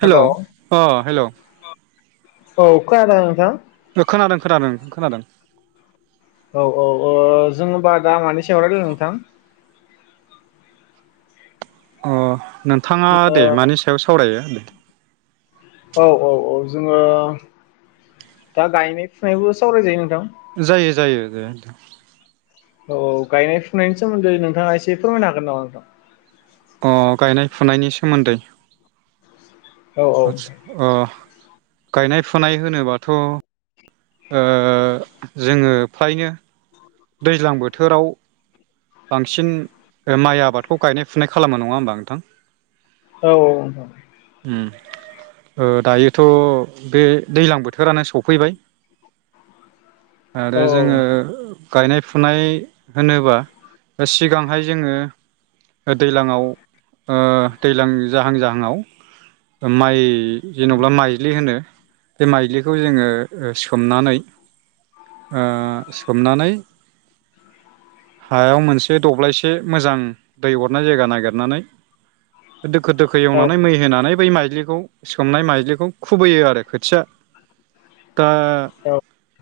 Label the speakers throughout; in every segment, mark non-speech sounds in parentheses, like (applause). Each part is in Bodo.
Speaker 1: हेल'अ
Speaker 2: हेलौ
Speaker 1: हेल'।
Speaker 2: औ खोनादों नोंथांं?
Speaker 1: खोनादों खोनादों खोनादों।
Speaker 2: औ औ अ जों होमबा दा मानि सायाव रायलायनो नोंथां?
Speaker 1: अ नोंथाङा
Speaker 2: ओ
Speaker 1: दे मानि सायाव सावरायो ।
Speaker 2: औ औ औ जोङो दा गायनाय फुनायबो सावराय जायो
Speaker 1: जायो जायो (unintelligible) नोंथां।
Speaker 2: औ गायनाय फुनायनि सोमोन्दै नोंथाङा एसे फोरमायनो हागोन नामा नोंथां?
Speaker 1: अ गायनाय फुनायनि सोमोन्दै।
Speaker 2: औ औ
Speaker 1: अच्छ अ गायनाय फुनाय होनोबाथ' ओ जोङो फ्रायनो दैज्लां बोथोराव बांसिन माइ आबादखौ गायनाय फुनाय खालामा नङा होमबा नोंथां?
Speaker 2: औ औ नोंथां
Speaker 1: उम। ओ दायोथ' बे दैलां बोथोरानो सफैबाय। आरो
Speaker 2: औ औ
Speaker 1: जोङो
Speaker 2: नोंथां
Speaker 1: गायनाय फुनाय होनोबा सिगांहाय जोङो दैलांआव ओ दैलां जाहां जाहांआव माइ जेन'बा माइज्लि होनो। बे माइलिखौ जोङो सोमनानै ओ सोमनानै हायाव मोनसे दब्लायसे मोजां दै अरनाय जायगा नागिरनानै दोखो दोखो एवनानै मै होनानै बै माइज्लि खौ सोमनाय माइज्लिखौ खुबैयो आरो खोथिया दा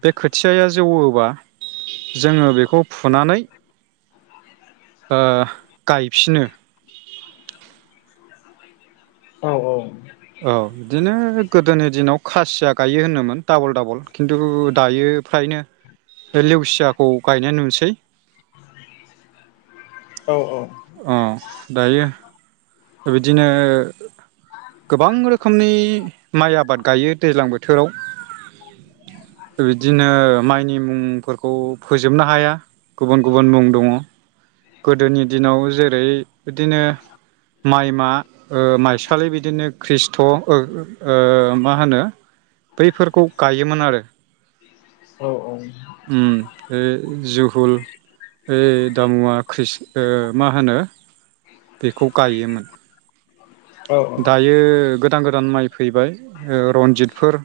Speaker 1: टेक खोथिआया जौवोबा जोङो बेखौ फुनानै ओ गायफिनो।
Speaker 2: औ औ।
Speaker 1: औ दिनो गोदोनि दिनाव खासिया गायो होनोमोन डाबल -डाबल खिन्थु दायो बे लेवसियाखौ गायनाय नुसै
Speaker 2: औ औ
Speaker 1: अ दायो बिदिनो गोबां रोखोमनि माइ आबाद गायो दैलां बोथोराव । बिदिनो माइनि मुंफोरखौ फोजोबनो हाया गुबुन गुबुन मुं दंङ । गोदोनि दिनाव जेरै बिदिनो माइमा ओ माइसालि बिदिनो खृष्ट ओ ओ मा होनो बैफोरखौ गायोमोन आरो ।
Speaker 2: उम
Speaker 1: उम बे जु हुल ओइ दामुवा ख्रिष ओ मा होनो बेखौ गायोमोन । (inaudible) दायो गो गोदान -गोदान माइ फैबाय ओ रनजितफोर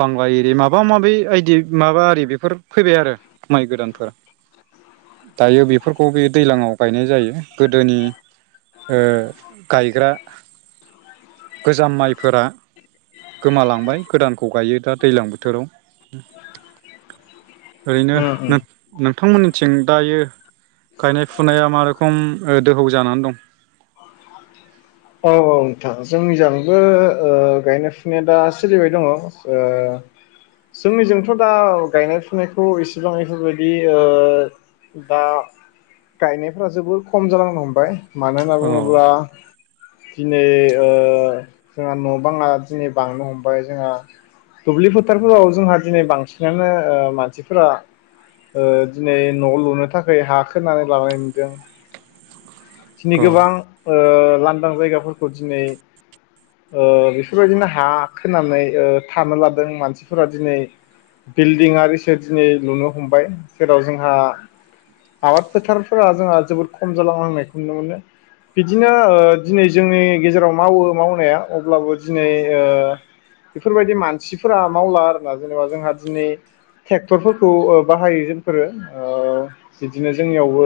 Speaker 1: बांला एरि माबा माबि आइदि माबा आरि बेफोर फैबाय आरो माइ गोदानफोरा दायो बेफोरखौ बे दैज्लांआव गायनाय जायो गोदोनि ओ गायग्रा गोजाम माइफोरा गोमालांबाय गोदानखौ गायो दा दैलां बोथोराव। ओरैनो
Speaker 2: उम
Speaker 1: नो-नोंथांमोननि थिं दायो गायनाय फुनाया मा रोखोम ओ दोहौ जानानै दं?
Speaker 2: औ औ नोंथां जोंनिजांबो ओ गायनाय फुनाया दा सोलिबाय दंङ। ओ जोंनिजोंथ' दा गायनाय फुनायखौ एसेबां एफोरबायदि ओ दा गायनायफोरा जोबोद खम जालांनो हमबाय । मानो होनना
Speaker 1: औ
Speaker 2: बुंङोब्ला दिनै ओ जोंहा न' बांङा दिनै बांनो हमबाय जोंहा दुब्लि फोथारफोराव जोंहा दिनै बांसिनानो ओ मानसिफोरा ओ दिनै न' लुनो थाखाय हा खोनानै लानाय नुदों । दिनै
Speaker 1: औ
Speaker 2: गोबां ओ लांदां जायगाफोरखौ दिनै ओ बेफोरबायदिनो हा खोनानै ओ थानो लादों मानसिफोरा दिनै बिल्डिं आरि सो दिनै लुनो हमबाय जेराव जोंहा आबाद फोथारफोरा जोंहा जोबोद खम जालांनांनायखौ नुनो मोनो । बिदिनो ओ दिनै जोंनि गेजेराव मावो मावनाया अब्लाबो दिनै ओ बेफोरबायदि मानसिफोरा मावला आरोना जेनेबा जोंहा दिनै ट्रेक्टरफोरखौ ओ बाहायो जोंफोरो ओ बिदिनो जोंनियावबो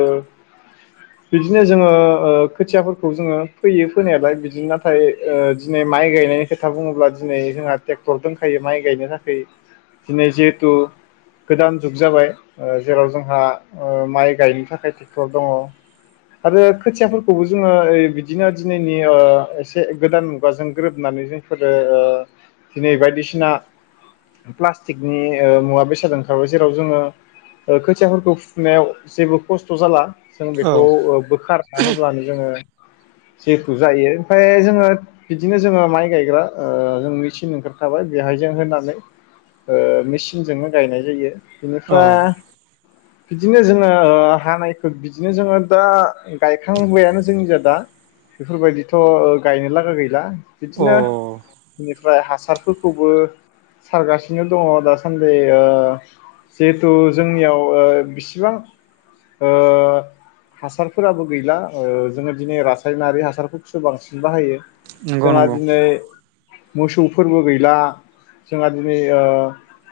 Speaker 2: बिदिनो जोंङो ओ खोथियाफोरखौ जोंङो फैयो फोनायालाय बिदिनो नाथाय ओ दिनै माइ गायनायनि खोथा बुंङोब्ला दिनै जोंहा ट्रेक्टर दंखायो माइ गायनो थाखाय दिनै जिहेथु गोदान जुग जाबाय ओ जेराव जोंहा ओ माइ गायनो थाखाय ट्रेक्टर दंङ। आरो खोथियाफोर खौबो जोंङो ओ बिदिनो दिनैनि ओ एसे गोदान मुगाजों गोरोबनानै जोंफोरो ओ दिनै बायदिसिना प्लास्टिकनि ओ मुवा बेसाद ओंखारबाय। जेराव जोंङो खोथियाफोरखौ फुनायाव जेबो खस्थ' जाला । जों बेखौ
Speaker 1: औ
Speaker 2: बोखार (unintelligible) हब्लानो जोंङो जेखौ जायो ओमफाय जोंङो बिदिनो जोंङो माइ गायग्रा ओ जों मेचिन ओंखारखाबाय बेहायजों होनानै मेचिनजोंनो गायनाय जायो ।
Speaker 1: औ
Speaker 2: बिनिफ्राय बिदिनो जोंङो ओ हानायखौ बिदिनो जोंङो दा गाय खां बायानो जोंनि जा दा बेफोरबायदिथ' गायनो लागा गैला ।
Speaker 1: अ
Speaker 2: बिदिनो बेनिफ्राय हासारफोरखौबो सारगासिनो दंङ दासान्दि ओ जिहेथु जोंनियाव ओ बिसिबां ओ हासारफोराबो गैला ओ जोंङो दिनै रासायनारि हासारफोरखौसो बांसिन बाहायो ।
Speaker 1: नंगौ
Speaker 2: जोंहा
Speaker 1: नंगौ
Speaker 2: दिनै मोसौ फोरबो गैला जोंहा दिनै ओ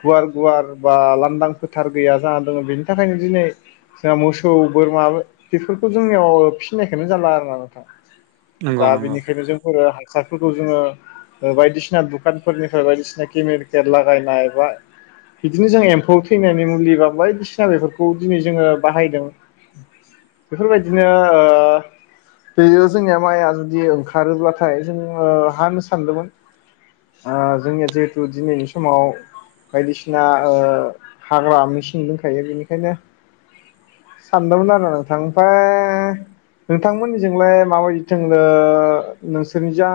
Speaker 2: गुवार गुवार बा लांदां फोथार गैया जाना दोंङो बेनि थाखायनो दिनै जोंहा मोसौ बोरमा बेफोरखौ जोंनियाव फिसिनायखौनो जाला आरो ना नोंथां ।
Speaker 1: नंगौ
Speaker 2: दा
Speaker 1: नंगौ
Speaker 2: बेनिखायनो जों ओ हासारफोरखौ जोङो ओ बायदिसिना दुखानफोरनिफ्राय बायदिसिना केमिकेल लागायनाय बा बिदिनो जों एम्फौ थैनायनि मुलि बा बायदिसिना बेफोरखौ दिनै जोङो बाहायदों । बेफोरबायदिनो ओ बेयो जोंनिया माइआ जुदि ओंखारोब्लाथाय जोंङो हा होन सानदोंमोन जोंनिया जिहेथु दिनैनि समाव बायदिसिना हाग्रा मेसिं दंखायो बेनिखायनो सानदोंमोन आरो आमफाय नोंथांमोननिजोंलाय माबायदि थों नोंसोरनि जा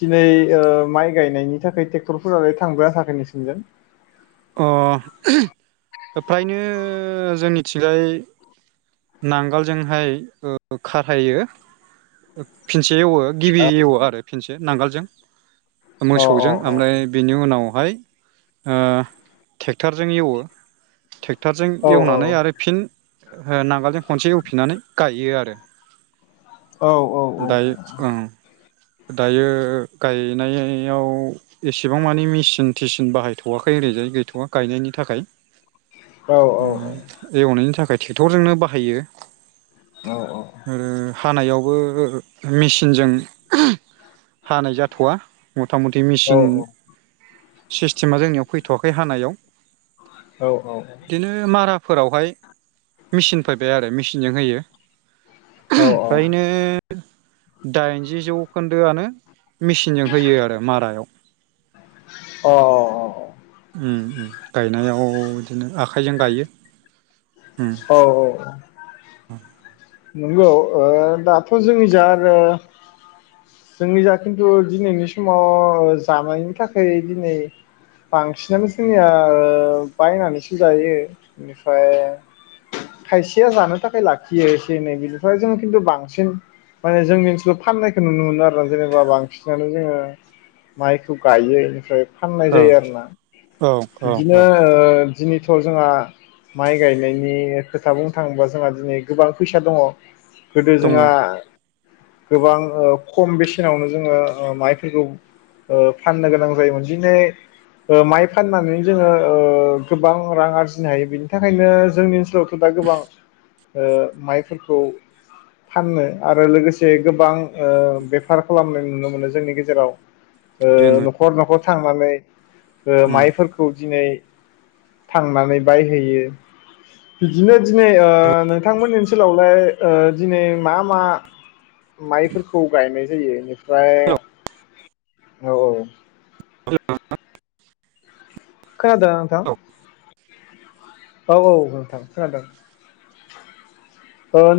Speaker 2: दिनै ओ माइ गायनायनि थाखाय ट्रेक्टरफोरालाय थांबायना थाङाखै नोंसनिजों
Speaker 1: अ (unintelligible) फ्रायनो जोंनिथिंजाय नांगालजोंहाय ओ खाथायो फिन से एवो गिबि एवो आरो फिनसे नांगोलजों
Speaker 2: अ अ
Speaker 1: मोसौजों ओमफ्राय बेनि उनाव बेहाय ओ ट्रेक्टरजों एवो ट्रेक्टरजों
Speaker 2: औ
Speaker 1: एवनानै आरो फिन हो नांगोल खनसे एवफिनानै गायो आरो
Speaker 2: औ औ औ औ
Speaker 1: दायो ओं दायो गायनायाव एसेबां मानि मेचिन थिसिन बाहायथ'वाखै ओरैजाय गैथ'वा गायनायनि थाखाय
Speaker 2: औ
Speaker 1: उम उम
Speaker 2: अ
Speaker 1: एवनायनि थाखाय टेखरजोंनो बा हायो
Speaker 2: औ औ औ
Speaker 1: हानायावबो मिसिनजों (unintelligible) हानाय जाथ'वा मथा मथि मेसिन सिस्टेमा जोंनियाव फैथ'वाखै हानायाव
Speaker 2: औ औ औ
Speaker 1: फोरावहाय मेचिन फैबाय आरो मेसिनजों होयो (unintelligible) फ्रायनो दाइनजि जौखोन्दोआनो मिसिनजों होयो आरो मारायाव
Speaker 2: अ
Speaker 1: उम उम गायनायाव बिदिनो आखाइजों गायो
Speaker 2: औ औ औ
Speaker 1: उम
Speaker 2: नंगौ ओ दाथ' जोंनि जा आरो जोंनि जा खिन्थु दिनैनि समाव जानायनि थाखाय दिनै बांसिनानो जोंनिया बायनानैसो जायो बेनिफ्राय खायसेया जानो थाखाय लाखियो दिनै बिनिफ्राय जों खिनथु बांसिन माने बेनिफ्राय जोंङो खिन्थु बांसिन माने जोंनि ओनसोलाव फाननायखौ नुनो मोनो आरोना जेनेबा बांसिनानो जोङो माइखौ गायो इनिफ्राय फाननाय
Speaker 1: औ
Speaker 2: जायो आरोना
Speaker 1: औ औ
Speaker 2: बिदिनो
Speaker 1: औ
Speaker 2: ओ दिनैथ' जोंहा माइ गायनायनि खोथा बुंनो थाङोबा जोंहा दिनै गोबां फैसा दङ। गोदो
Speaker 1: दङ
Speaker 2: जोंहा गोबां ओ खम बेसेनावनो जोङो ओ माइफोरखौ ओ फाननो गोनां जायोमोन दिनै माइ फाननानै जोङो ओ गोबां रां आरजिनो हायो बेनि थाखायनो जोंनि ओनसोलाव गोबाय गोबां ओ माइफोरखौ फानो आरो लोगोसे गोबां बेफार खालामनाय नुनो मोनो जोंनि गेजेराव
Speaker 1: जेन'
Speaker 2: न'खर न'खर थांनानै
Speaker 1: उम
Speaker 2: माइफोरखौ दिनै थांनानै बायहैयो बिदिनो दिनै नोंथांमोन ओनसोलावहाय दिनै मा मा माइफोरखौ गायनाय जायो बेनिफ्राय औ औ
Speaker 1: (unintelligible)
Speaker 2: खोनादों ना नोंथां? औ औ नोंथां खोनादों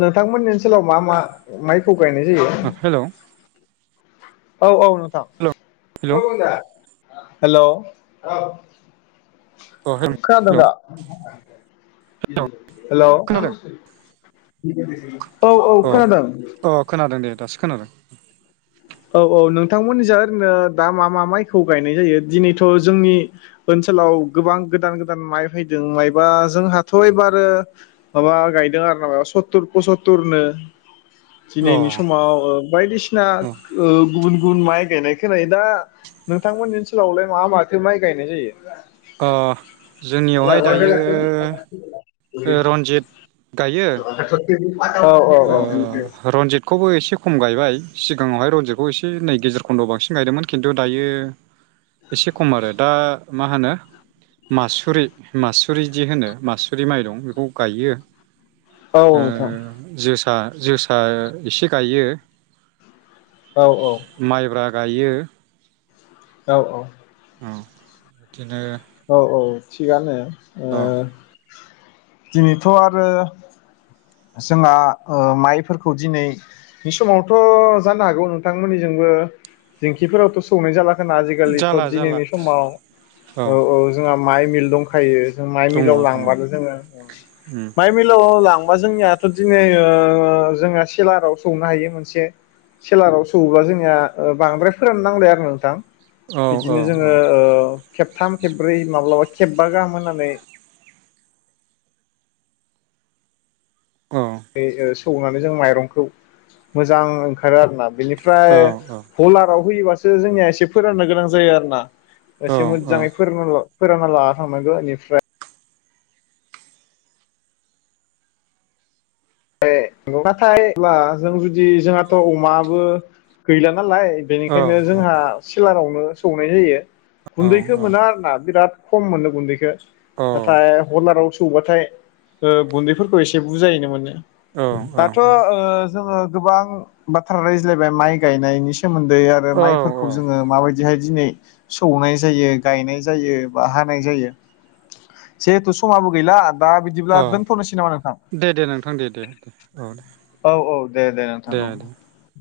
Speaker 2: नोंथांमोननि ओनसोलाव मा मा माइखौ गायनाय जायो
Speaker 1: हेल'
Speaker 2: औ औ
Speaker 1: हेल'
Speaker 2: नोंथां
Speaker 1: हेल'
Speaker 2: (unintelligible) हेल'
Speaker 1: अ हेल'
Speaker 2: खोनादों
Speaker 1: हेल'
Speaker 2: दा?
Speaker 1: खोनादों
Speaker 2: हेल' औ औ
Speaker 1: अ
Speaker 2: खोनादों
Speaker 1: अ खोनादों दे दासो खोनादों
Speaker 2: औ औ नोंथांमोननिजों ओरैनो दा मा मा माइखौ गायनाय जायो दिनैथ' जोंनि ओनसोलाव गोबां गोदान गोदान माइ फैदों मायबा जोंहाथ' एबार माबा गायदों आरो ना सत्तुर पसत्तुरनो
Speaker 1: अ
Speaker 2: दिनैनि समाव बायदिसिना
Speaker 1: अ
Speaker 2: गुबुन गुबुन गुन माइ गायनायखोनायो दा नोंथांमोननि ओनसोलावलाय मा माथो माइ गायनाय जायो
Speaker 1: अ जोंनियावहाय दायो रन्जित गायो
Speaker 2: औ (inaudible) औ
Speaker 1: रन्जितखौबो एसे खम गायबाय सिगाङावहाय रनजितखौ एसे नै गेजेर खन्दआव बांसिन गायदोंमोन खिन्थु दायो एसे खम आरो दा मा होनो मासुरि मासुरि जि होनो मासुरि माइ दं बेखौ गायो
Speaker 2: औ
Speaker 1: ओ
Speaker 2: नोंथां
Speaker 1: जोसा जोसा एसे गायो
Speaker 2: औ औ
Speaker 1: माइब्रा गायो
Speaker 2: औ औ
Speaker 1: औ बिदिनो
Speaker 2: औ औ थिगानो ।
Speaker 1: औ
Speaker 2: ओ दिनैथ' आरो जोंहा माइफोरखौ दिनैनि समावथ' जानो हागौ नोंथांमोननिजोंबो दिंखिफोरावथ' सौनाय जाला ना आजिखालिथ'
Speaker 1: जाला जाला
Speaker 2: दिनैनि समाव औ औ जोंहा माइ मिल दंखायो । माइ
Speaker 1: दङ
Speaker 2: मिलाव
Speaker 1: दङ
Speaker 2: लांबानो जोंङो
Speaker 1: उम
Speaker 2: माइ मिलाव लांब अ जोंनियाथ दिनै ओ ओ जोंहा सेलाराव सौनो हायो मोनसे सेलाराव सौबा जोंनिया बांद्राय फोरान नांलाया आरो नोंथां
Speaker 1: औ
Speaker 2: ।
Speaker 1: औ
Speaker 2: बिदिनो जोंङो ओ थाम खेब्रै माब्लाबा खेबबा गाहाम होननानै
Speaker 1: औ
Speaker 2: बे ओ सौनानै जों माइरंखौ मोजां ओंखारो आरोना बेनिफ्राय
Speaker 1: औ
Speaker 2: हलाराव होयोबासो जोंनिया एसे फोराननो गोनां जायो आरो ना
Speaker 1: औ
Speaker 2: एसे मोजाङै फोरनोल' फोरानना लाना थांनांगोन बेनिफ्राय ए नाथायब्ला जों जुदि जोंहाथ' अमाबो गैला नालाय
Speaker 1: औ
Speaker 2: बेनिखायनो जोंहा सिलाराव सौनाय जायो ।
Speaker 1: औ
Speaker 2: गुन्दैखो मोना आरोना बिराद खम मोननो गुन्दैखो । नाथाय हलाराव सं सौबाथाय ओ गुन्दैफोरखौ एसे बुजायोनो मोनो । दाथ' ओ जोंङो गोबां बाथ्रा रायज्लायबाय माइ गायनायनि सोमोन्दै
Speaker 1: औ
Speaker 2: आरो
Speaker 1: औ
Speaker 2: माइफोरखौ जोङो माबायदि हाय दिनै सौनाय जायो गायनाय जायो बा हानाय जायो सेहेथु समाबो गैला दा
Speaker 1: औ
Speaker 2: बिदिब्ला दोनथ'नोसै नामा नोंथां?
Speaker 1: दे दे नोंथां दे दे दे औ दे
Speaker 2: औ औ दे दे नोंथां औ ।